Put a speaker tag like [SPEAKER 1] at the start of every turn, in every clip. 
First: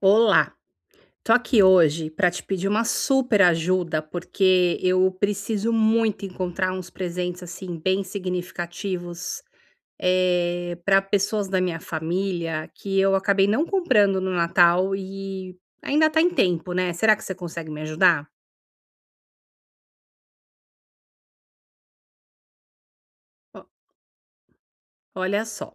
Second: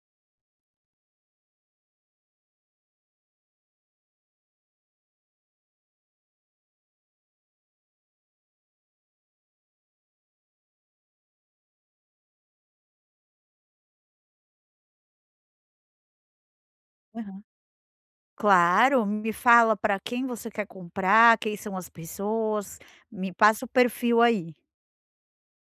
[SPEAKER 1] Olá, tô aqui hoje para te pedir uma super ajuda, porque eu preciso muito encontrar uns presentes assim bem significativos para pessoas da minha família que eu acabei não comprando no Natal e ainda tá em tempo, né? Será que você
[SPEAKER 2] Aham.
[SPEAKER 1] consegue me ajudar?
[SPEAKER 2] Claro, me fala para quem você quer comprar, quem são as pessoas, me
[SPEAKER 1] Ó,
[SPEAKER 2] passa o perfil aí.
[SPEAKER 1] olha só,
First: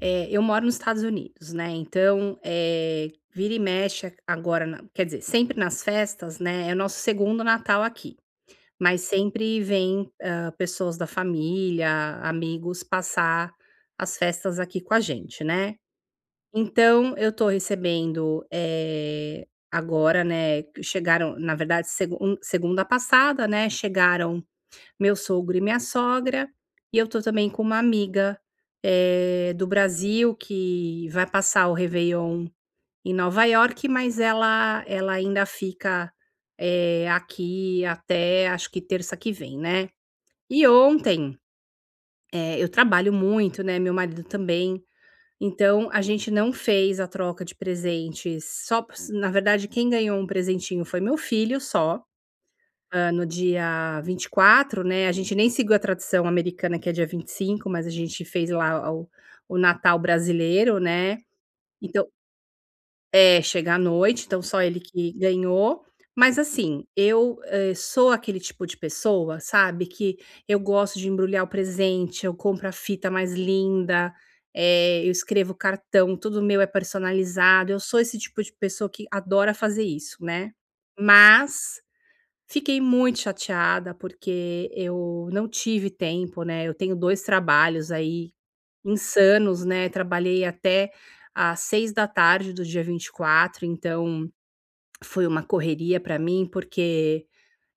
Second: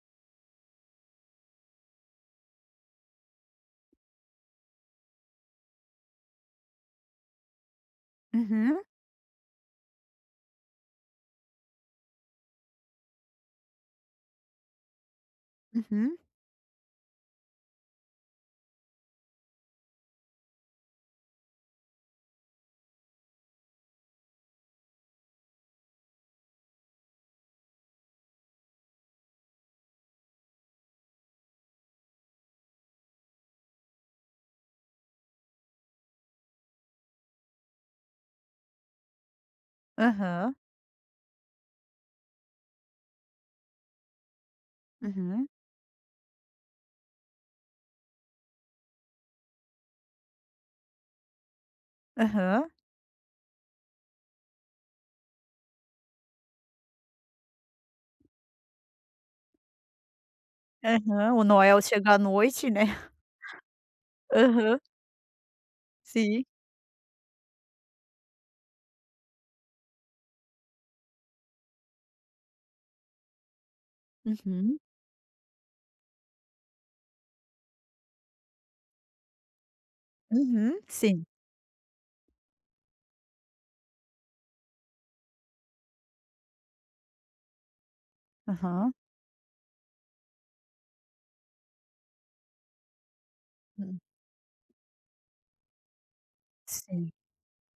[SPEAKER 1] eu moro nos Estados Unidos, né? Então, vira e mexe agora, quer dizer, sempre nas festas, né? É o nosso segundo Natal aqui.
[SPEAKER 2] Uhum,
[SPEAKER 1] Mas sempre vem, pessoas da família, amigos, passar as festas aqui com a gente, né.
[SPEAKER 2] uhum,
[SPEAKER 1] Então eu tô recebendo, agora, né, que chegaram na verdade segunda passada, né, chegaram meu sogro e minha sogra, e eu tô também com uma amiga, do Brasil que vai passar o réveillon em Nova York, mas ela ainda fica, aqui até acho que terça que vem, né.
[SPEAKER 2] aham,
[SPEAKER 1] E ontem, eu trabalho muito, né, meu marido também,
[SPEAKER 2] uhum,
[SPEAKER 1] então a gente não fez a troca de presentes, só na verdade quem ganhou um presentinho foi meu filho só,
[SPEAKER 2] aham.
[SPEAKER 1] no dia 24, né, a gente nem seguiu a tradição americana que é dia 25, mas a gente fez lá o Natal brasileiro, né.
[SPEAKER 2] Aham, o Noel
[SPEAKER 1] Então
[SPEAKER 2] chega à noite, né.
[SPEAKER 1] é, chega à noite, então só ele
[SPEAKER 2] Aham,
[SPEAKER 1] que ganhou. Mas
[SPEAKER 2] sim.
[SPEAKER 1] assim, eu, sou aquele tipo de pessoa, sabe, que eu gosto de embrulhar o presente, eu compro a fita mais linda,
[SPEAKER 2] Uhum,
[SPEAKER 1] eu escrevo cartão, tudo meu é personalizado, eu sou esse tipo de pessoa que adora fazer isso, né.
[SPEAKER 2] uhum, sim.
[SPEAKER 1] Mas fiquei muito chateada, porque eu não tive tempo, né, eu tenho 2 trabalhos aí
[SPEAKER 2] Aham.
[SPEAKER 1] insanos, né, trabalhei até às 6 da tarde do dia 24,
[SPEAKER 2] Hum.
[SPEAKER 1] então foi uma correria para mim,
[SPEAKER 2] Sim.
[SPEAKER 1] porque,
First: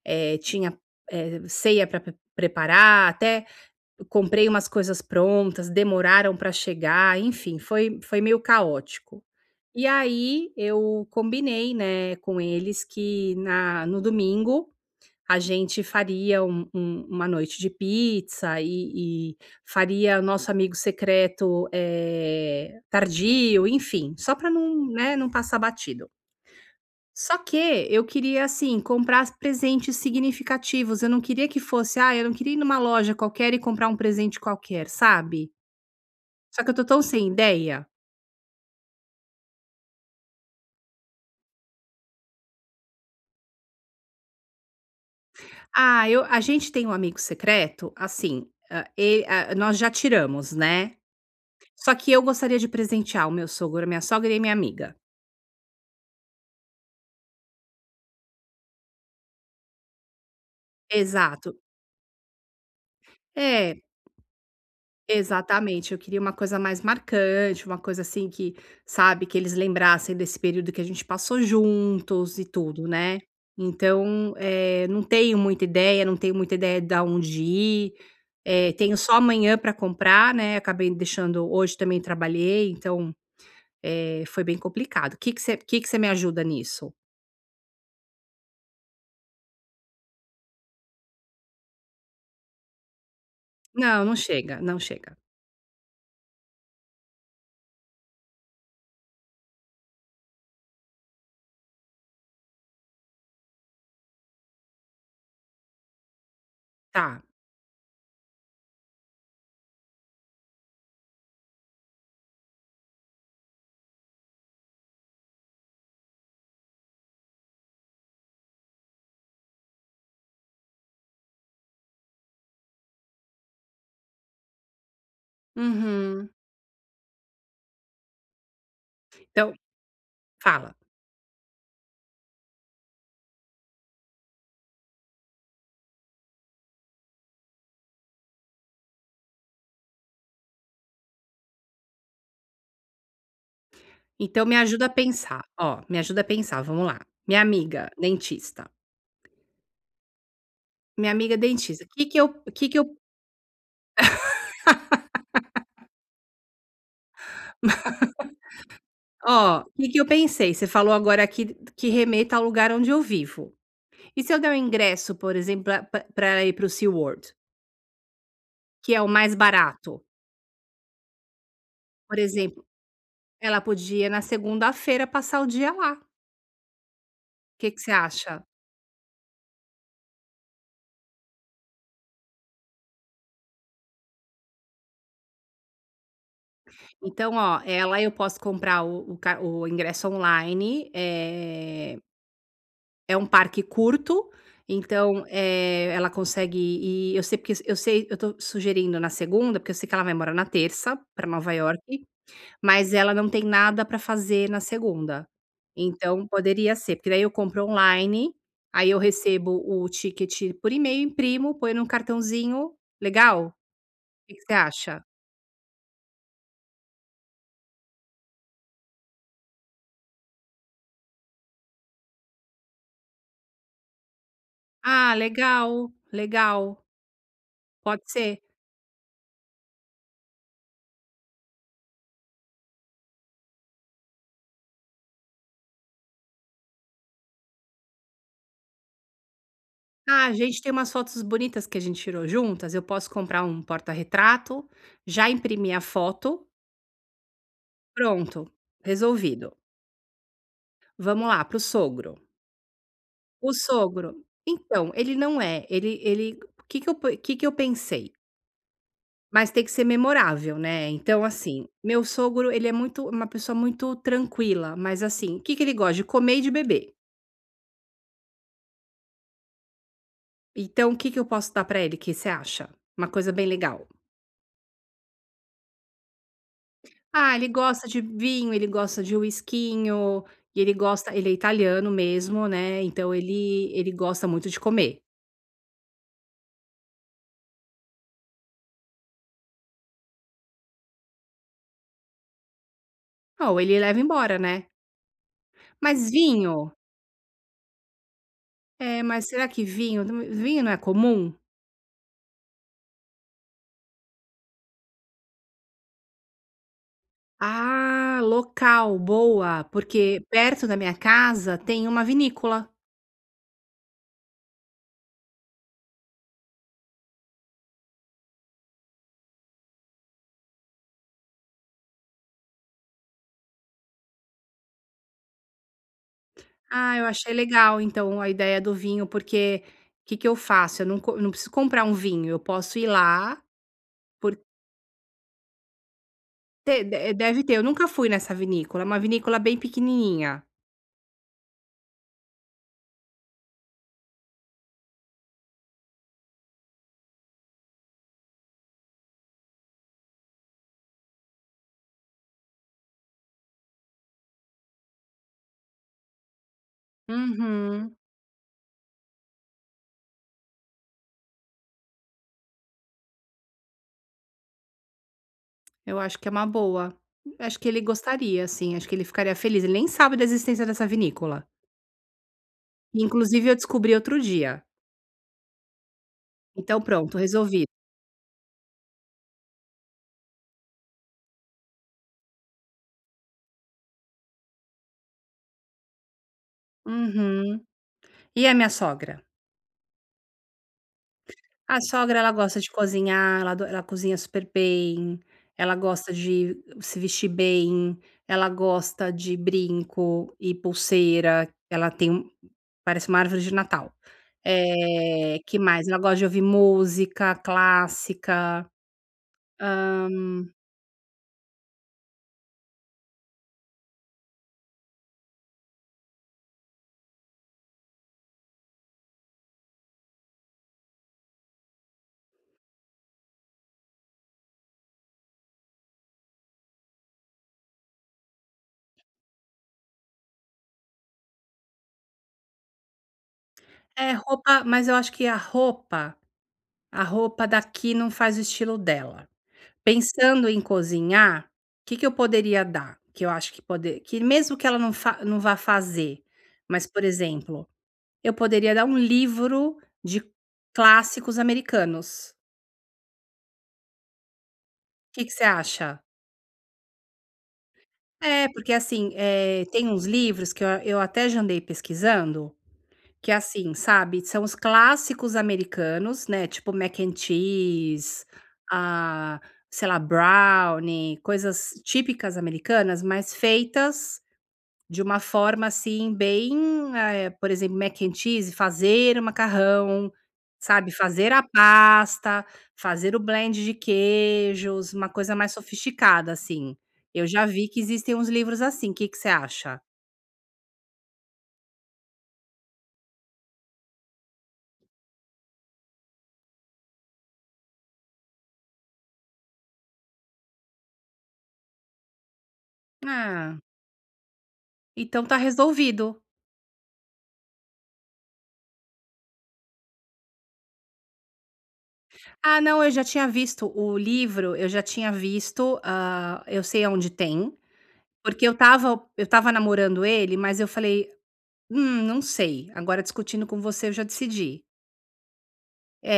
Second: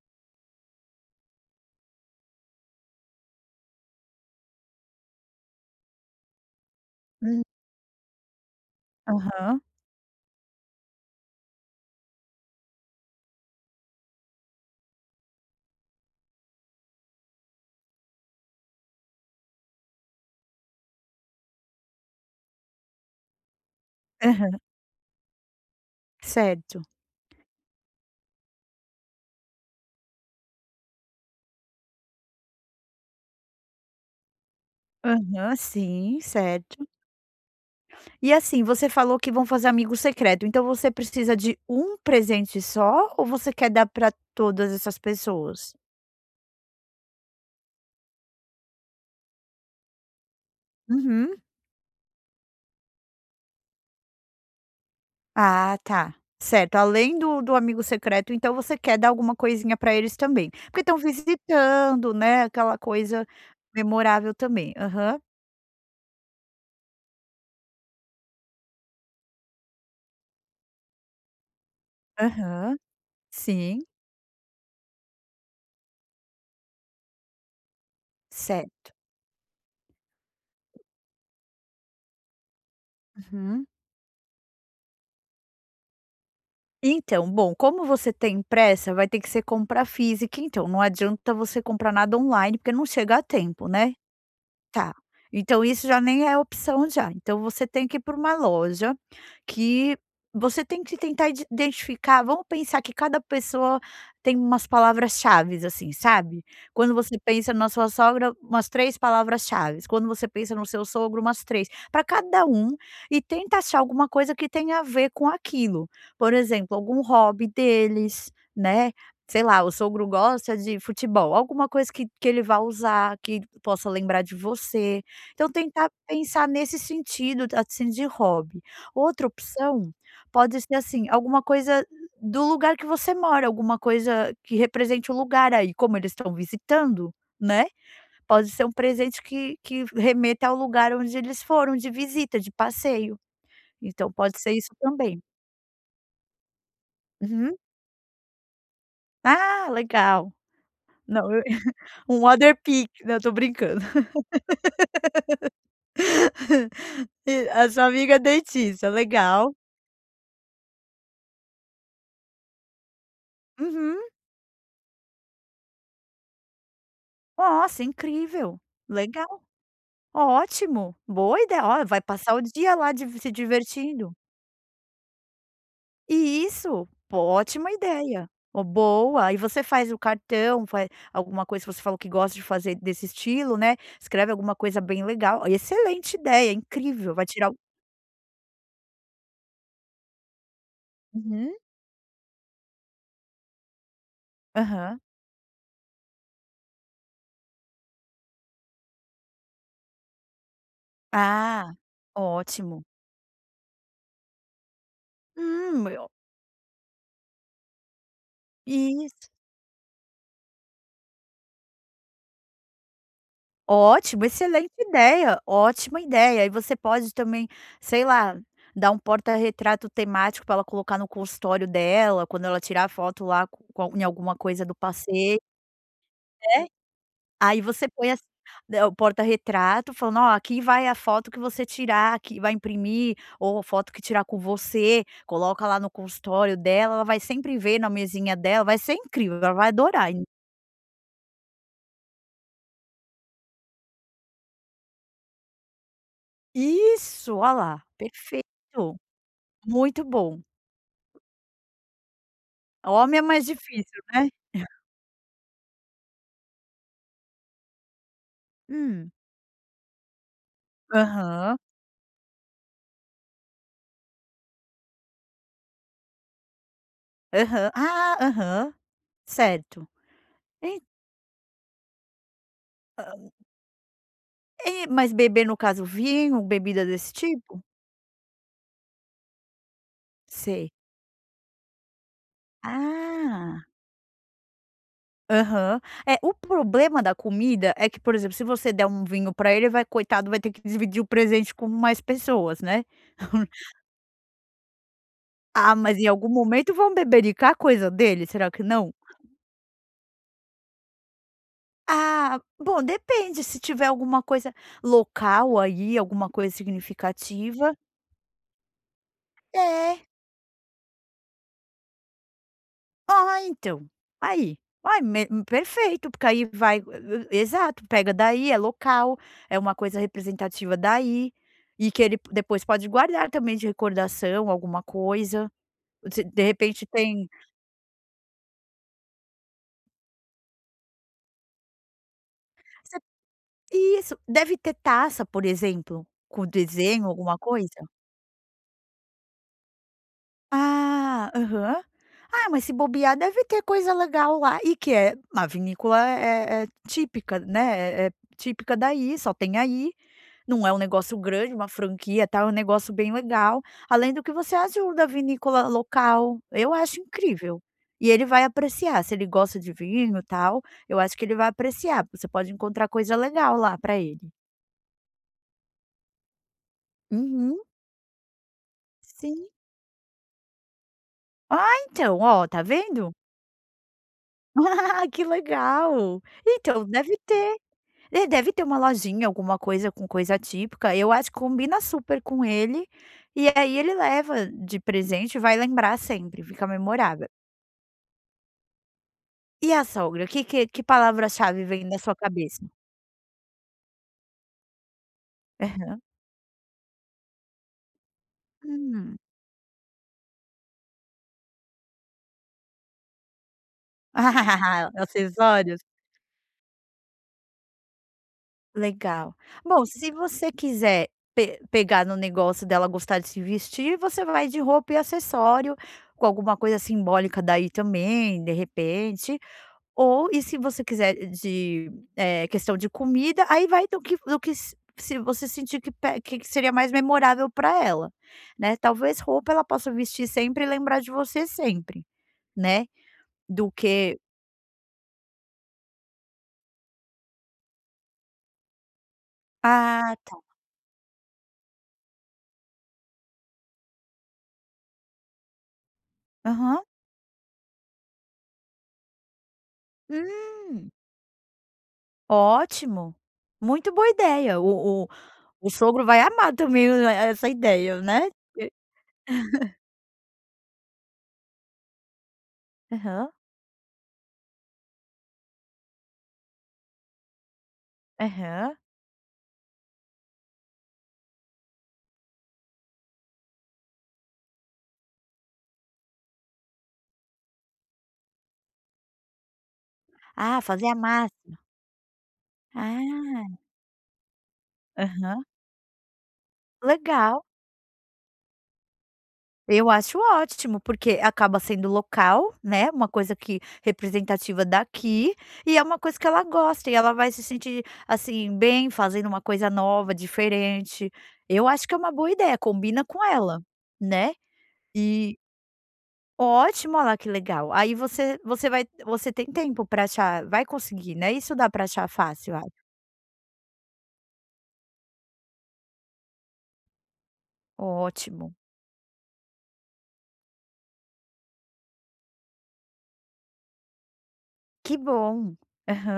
[SPEAKER 1] tinha, ceia para preparar, até comprei umas coisas prontas, demoraram para chegar,
[SPEAKER 2] Hum.
[SPEAKER 1] enfim, foi meio caótico.
[SPEAKER 2] Aham,
[SPEAKER 1] E aí eu combinei, né, com eles que na no domingo a gente faria uma noite de pizza e faria nosso amigo secreto, tardio, enfim, só para
[SPEAKER 2] aham,
[SPEAKER 1] não, né, não passar batido.
[SPEAKER 2] certo.
[SPEAKER 1] Só que eu queria, assim, comprar presentes significativos, eu não queria que fosse eu não queria ir numa loja qualquer e comprar um presente qualquer, sabe.
[SPEAKER 2] Aham, sim,
[SPEAKER 1] Só que eu tô
[SPEAKER 2] certo.
[SPEAKER 1] tão sem ideia.
[SPEAKER 2] E assim, você falou que vão fazer amigo secreto, então você precisa de um presente só ou você quer dar pra todas essas pessoas?
[SPEAKER 1] Ah, eu a gente tem um amigo secreto, assim, e nós já tiramos, né.
[SPEAKER 2] Uhum.
[SPEAKER 1] Só que eu gostaria de presentear o meu sogro, a minha sogra e a minha amiga.
[SPEAKER 2] Ah, tá. Certo, além do amigo secreto, então você quer dar alguma coisinha pra eles também, porque estão
[SPEAKER 1] Exato.
[SPEAKER 2] visitando, né, aquela coisa
[SPEAKER 1] É,
[SPEAKER 2] memorável também. Aham,
[SPEAKER 1] exatamente. Eu queria uma coisa mais marcante, uma coisa assim que, sabe, que eles lembrassem desse período que a gente passou juntos e
[SPEAKER 2] aham,
[SPEAKER 1] tudo, né.
[SPEAKER 2] sim,
[SPEAKER 1] Então, não tenho muita ideia, não tenho muita ideia de onde ir,
[SPEAKER 2] certo.
[SPEAKER 1] tenho só amanhã para comprar, né, acabei deixando hoje também trabalhei, então,
[SPEAKER 2] Uhum.
[SPEAKER 1] foi bem complicado. O Que que você Que você me ajuda nisso?
[SPEAKER 2] Então, bom, como você tem pressa, vai ter que ser compra física então, não adianta você comprar nada online, porque não chega a tempo, né?
[SPEAKER 1] Não, não chega, não
[SPEAKER 2] Tá.
[SPEAKER 1] chega.
[SPEAKER 2] Então isso já nem é opção já, então você tem que ir para uma loja que você tem que tentar identificar, vamos pensar que cada pessoa tem umas palavras-chaves, assim, sabe. Quando você
[SPEAKER 1] Tá.
[SPEAKER 2] pensa na sua sogra, umas 3 palavras-chaves, quando você pensa no seu sogro, umas 3. Para cada um, e tenta achar alguma coisa que tenha a ver com aquilo. Por exemplo, algum hobby deles, né. Sei lá, o sogro gosta de futebol, alguma coisa que ele vá usar, que possa lembrar de você. Então tentar
[SPEAKER 1] Uhum.
[SPEAKER 2] pensar nesse sentido, assim, de hobby. Outra
[SPEAKER 1] Então
[SPEAKER 2] opção pode
[SPEAKER 1] fala.
[SPEAKER 2] ser, assim, alguma coisa do lugar que você mora, alguma coisa que represente o lugar aí, como eles estão visitando, né, pode ser um presente que remeta ao lugar onde eles foram de visita, de passeio. Então pode
[SPEAKER 1] Então
[SPEAKER 2] ser
[SPEAKER 1] me
[SPEAKER 2] isso
[SPEAKER 1] ajuda a
[SPEAKER 2] também.
[SPEAKER 1] pensar, ó, me ajuda a pensar, vamos lá. Minha
[SPEAKER 2] Uhum.
[SPEAKER 1] amiga dentista,
[SPEAKER 2] Ah, legal.
[SPEAKER 1] minha
[SPEAKER 2] Não,
[SPEAKER 1] amiga
[SPEAKER 2] eu
[SPEAKER 1] dentista,
[SPEAKER 2] um Other
[SPEAKER 1] que
[SPEAKER 2] Pic
[SPEAKER 1] eu
[SPEAKER 2] não, tô brincando. E a sua amiga é dentista, legal.
[SPEAKER 1] ó, que eu pensei? Você falou agora aqui que remeta ao lugar onde eu vivo.
[SPEAKER 2] Uhum.
[SPEAKER 1] E se eu der um ingresso, por exemplo, pra ela ir para o SeaWorld,
[SPEAKER 2] Nossa, incrível.
[SPEAKER 1] que é o mais
[SPEAKER 2] Legal,
[SPEAKER 1] barato,
[SPEAKER 2] ótimo, boa ideia. Ó, vai
[SPEAKER 1] por
[SPEAKER 2] passar o
[SPEAKER 1] exemplo,
[SPEAKER 2] dia lá de se
[SPEAKER 1] ela podia
[SPEAKER 2] divertindo.
[SPEAKER 1] na segunda-feira passar o dia lá.
[SPEAKER 2] E Isso, pô,
[SPEAKER 1] O Que
[SPEAKER 2] ótima
[SPEAKER 1] que você
[SPEAKER 2] ideia.
[SPEAKER 1] acha?
[SPEAKER 2] Ó, boa. E você faz o cartão, faz alguma coisa que você falou que gosta de fazer desse estilo, né, escreve alguma coisa bem legal. Excelente ideia, incrível, vai
[SPEAKER 1] Então,
[SPEAKER 2] tirar o
[SPEAKER 1] ó, ela eu posso comprar o ingresso online.
[SPEAKER 2] Uhum.
[SPEAKER 1] É um parque curto,
[SPEAKER 2] Aham.
[SPEAKER 1] então, ela consegue ir, eu sei, porque eu sei eu estou sugerindo na segunda, porque eu sei que ela vai embora na terça para Nova
[SPEAKER 2] Ah,
[SPEAKER 1] York,
[SPEAKER 2] ótimo.
[SPEAKER 1] mas ela não tem nada para fazer na segunda.
[SPEAKER 2] Eu
[SPEAKER 1] Então, poderia ser, porque daí eu compro online, aí eu
[SPEAKER 2] Isso.
[SPEAKER 1] recebo o ticket por e-mail, imprimo, ponho num cartãozinho. Legal? O
[SPEAKER 2] Ótimo,
[SPEAKER 1] Que que você
[SPEAKER 2] excelente
[SPEAKER 1] acha?
[SPEAKER 2] ideia, ótima ideia. E você pode também, sei lá, dar um porta-retrato temático para ela colocar no consultório dela, quando ela tirar foto lá co com em alguma coisa do
[SPEAKER 1] "Ah,
[SPEAKER 2] passeio,
[SPEAKER 1] legal,
[SPEAKER 2] né.
[SPEAKER 1] legal.
[SPEAKER 2] Aí você
[SPEAKER 1] Pode
[SPEAKER 2] põe assim,
[SPEAKER 1] ser."
[SPEAKER 2] né, o porta-retrato falando: "Ó, aqui vai a foto que você tirar, aqui vai imprimir, ou a foto que tirar com você", coloca lá no consultório dela, ela vai sempre ver na mesinha dela, vai ser incrível, ela vai adorar.
[SPEAKER 1] Ah, a gente tem umas fotos bonitas que a gente tirou juntas, eu posso comprar um porta-retrato, já imprimir a foto,
[SPEAKER 2] Isso, olha lá, perfeito,
[SPEAKER 1] pronto, resolvido.
[SPEAKER 2] muito bom.
[SPEAKER 1] Vamos lá, para o sogro.
[SPEAKER 2] Homem é mais
[SPEAKER 1] O
[SPEAKER 2] difícil,
[SPEAKER 1] sogro
[SPEAKER 2] né?
[SPEAKER 1] então, ele não é, ele, o que que eu pensei?
[SPEAKER 2] Hum.
[SPEAKER 1] Mas tem que ser memorável, né, então
[SPEAKER 2] Aham,
[SPEAKER 1] assim, meu sogro ele é muito uma pessoa muito tranquila, mas assim, o que que ele gosta de comer e de beber.
[SPEAKER 2] aham. Ah, aham, certo. En
[SPEAKER 1] Então o que que eu posso dar pra ele, que você acha? Uma coisa bem legal.
[SPEAKER 2] E mas beber no caso vinho, bebida desse
[SPEAKER 1] Ah, ele
[SPEAKER 2] tipo?
[SPEAKER 1] gosta de vinho, ele gosta de whiskinho, e
[SPEAKER 2] Sei.
[SPEAKER 1] ele é italiano mesmo, né, então
[SPEAKER 2] Ah,
[SPEAKER 1] ele gosta muito de comer.
[SPEAKER 2] aham. É, o problema da comida é que, por exemplo, se você der um vinho pra ele, vai, coitado, vai ter que dividir o presente com mais pessoas, né.
[SPEAKER 1] Ou ele leva embora, né.
[SPEAKER 2] Ah, mas em
[SPEAKER 1] Mas
[SPEAKER 2] algum
[SPEAKER 1] vinho
[SPEAKER 2] momento vão bebericar a coisa dele, será que não?
[SPEAKER 1] mas será que vinho não é comum?
[SPEAKER 2] Ah, bom, depende, se tiver alguma coisa local aí, alguma coisa significativa.
[SPEAKER 1] Ah, local, boa,
[SPEAKER 2] É.
[SPEAKER 1] porque perto da minha casa tem uma vinícola.
[SPEAKER 2] Ó, então. Aí. Ai, perfeito, porque aí vai exato, pega daí, é local, é uma coisa representativa daí, e que ele depois pode guardar também de recordação, alguma coisa. Se de repente
[SPEAKER 1] Ah, eu
[SPEAKER 2] tem,
[SPEAKER 1] achei legal então a ideia do vinho, porque o que que eu faço? Eu não preciso comprar um vinho, eu posso ir
[SPEAKER 2] você
[SPEAKER 1] lá.
[SPEAKER 2] isso.
[SPEAKER 1] Por
[SPEAKER 2] Deve ter taça, por exemplo, com
[SPEAKER 1] Te de
[SPEAKER 2] desenho, alguma
[SPEAKER 1] Deve ter, eu
[SPEAKER 2] coisa?
[SPEAKER 1] nunca fui nessa vinícola, é uma vinícola bem pequenininha.
[SPEAKER 2] Ah, aham. Ah, mas se bobear deve ter coisa legal lá, e que é, a vinícola é típica, né, é típica daí, só tem aí. Não é um negócio grande, uma franquia, tá? É um negócio bem legal, além do que você ajuda a vinícola local, eu acho incrível.
[SPEAKER 1] Uhum.
[SPEAKER 2] E ele vai apreciar, se ele gosta de vinho, e tal, eu acho que ele vai apreciar, você pode encontrar coisa legal lá para ele.
[SPEAKER 1] Eu acho que é uma boa. Acho
[SPEAKER 2] Uhum,
[SPEAKER 1] que ele gostaria, assim, acho que ele ficaria
[SPEAKER 2] sim.
[SPEAKER 1] feliz, ele nem sabe da existência dessa vinícola.
[SPEAKER 2] Ah, então, ó, tá vendo?
[SPEAKER 1] Inclusive eu descobri outro dia.
[SPEAKER 2] Ah, que legal.
[SPEAKER 1] Então
[SPEAKER 2] Então,
[SPEAKER 1] pronto,
[SPEAKER 2] deve ter.
[SPEAKER 1] resolvido.
[SPEAKER 2] É, deve ter uma lojinha, alguma coisa com coisa típica, eu acho que combina super com ele, e aí ele leva de presente, vai lembrar sempre, fica memorável.
[SPEAKER 1] Uhum. E a minha sogra?
[SPEAKER 2] E a sogra? Que palavra-chave
[SPEAKER 1] A
[SPEAKER 2] vem na sua
[SPEAKER 1] sogra ela gosta
[SPEAKER 2] cabeça?
[SPEAKER 1] de cozinhar, ela cozinha super bem, ela gosta de se vestir bem, ela gosta
[SPEAKER 2] Hum.
[SPEAKER 1] de brinco e pulseira, ela tem um parece uma árvore de Natal. Que
[SPEAKER 2] Acessórios?
[SPEAKER 1] mais? Ela gosta de ouvir música clássica.
[SPEAKER 2] Legal. Bom, se você quiser pe pegar no negócio dela gostar de se vestir, você vai de roupa e acessório, com alguma coisa simbólica daí também, de repente. Ou, e se você quiser de, questão de comida, aí vai do que s se você sentir que seria mais memorável para ela, né. Talvez roupa ela possa vestir sempre e lembrar de você sempre, né, do
[SPEAKER 1] É
[SPEAKER 2] que
[SPEAKER 1] roupa, mas eu acho que a roupa daqui não faz o estilo dela.
[SPEAKER 2] ah,
[SPEAKER 1] Pensando em cozinhar, o que que eu poderia dar? Que eu acho que poder que mesmo que ela não vá fazer,
[SPEAKER 2] aham.
[SPEAKER 1] mas, por exemplo, eu poderia dar um livro de
[SPEAKER 2] Hum,
[SPEAKER 1] clássicos americanos.
[SPEAKER 2] ótimo. Muito boa ideia. O o
[SPEAKER 1] O Que que você
[SPEAKER 2] o
[SPEAKER 1] acha?
[SPEAKER 2] sogro vai amar também o essa ideia, né.
[SPEAKER 1] É,
[SPEAKER 2] E
[SPEAKER 1] porque assim, tem uns livros que eu até já andei pesquisando,
[SPEAKER 2] aham,
[SPEAKER 1] que assim, sabe, são os clássicos americanos, né, tipo mac and cheese,
[SPEAKER 2] aham.
[SPEAKER 1] ah, sei lá, brownie, coisas típicas americanas, mas feitas de uma forma, assim, bem, por exemplo, mac and cheese, fazer o macarrão,
[SPEAKER 2] Ah, fazer
[SPEAKER 1] sabe,
[SPEAKER 2] a
[SPEAKER 1] fazer
[SPEAKER 2] massa.
[SPEAKER 1] a pasta, fazer o
[SPEAKER 2] Ah,
[SPEAKER 1] blend de queijos, uma coisa
[SPEAKER 2] aham.
[SPEAKER 1] mais sofisticada, assim. Eu
[SPEAKER 2] Legal.
[SPEAKER 1] já vi que existem uns livros assim, que você acha?
[SPEAKER 2] Eu acho ótimo, porque acaba sendo local, né, uma coisa que representativa daqui, e é uma coisa que ela gosta, e ela vai se sentir, assim, bem fazendo uma coisa nova, diferente. Eu acho que é uma boa ideia, combina com
[SPEAKER 1] Ah,
[SPEAKER 2] ela, né.
[SPEAKER 1] então tá
[SPEAKER 2] E
[SPEAKER 1] resolvido.
[SPEAKER 2] Ótimo, olha lá que legal. Aí você você vai, você tem tempo para achar, vai conseguir, né, isso dá para achar fácil,
[SPEAKER 1] Ah,
[SPEAKER 2] ai,
[SPEAKER 1] não, eu já tinha visto o livro, eu já tinha visto, ah, eu sei aonde tem, porque
[SPEAKER 2] ótimo.
[SPEAKER 1] eu estava namorando ele, mas eu falei: não sei, agora discutindo com você eu já decidi".
[SPEAKER 2] Que bom.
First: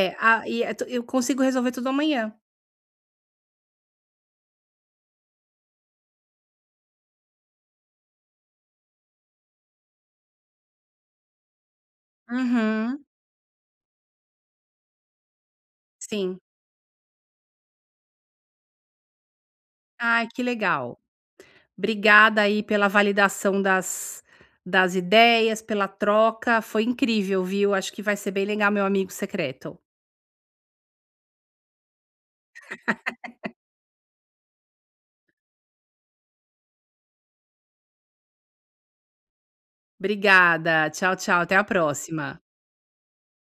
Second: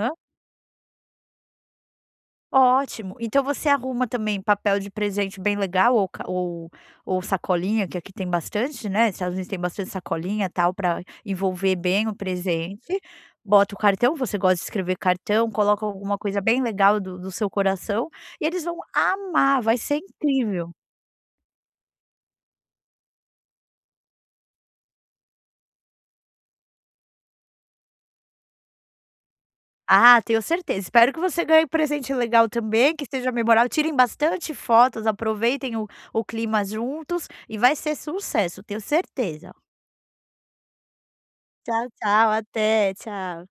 [SPEAKER 1] É, a e é tu eu consigo resolver tudo amanhã.
[SPEAKER 2] Ótimo. Então você arruma também papel de presente bem legal ou ca ou sacolinha, que aqui tem bastante, né, Estados Unidos tem bastante sacolinha, tal, para envolver bem o presente.
[SPEAKER 1] Uhum.
[SPEAKER 2] Bota o cartão, você gosta de escrever cartão, coloca alguma
[SPEAKER 1] Sim.
[SPEAKER 2] coisa bem legal do seu coração e eles vão amar, vai ser
[SPEAKER 1] Ai, que
[SPEAKER 2] incrível.
[SPEAKER 1] legal. Obrigada aí pela validação das ideias, pela troca, foi incrível, viu. Acho que vai ser bem legal, meu amigo secreto.
[SPEAKER 2] Ah, tenho certeza. Espero que você ganhe um presente legal também, que seja memorável. Tirem bastante fotos, aproveitem o clima juntos e vai ser sucesso, tenho certeza.
[SPEAKER 1] Obrigada. Tchau, tchau, até a
[SPEAKER 2] Tchau, tchau,
[SPEAKER 1] próxima.
[SPEAKER 2] até, tchau.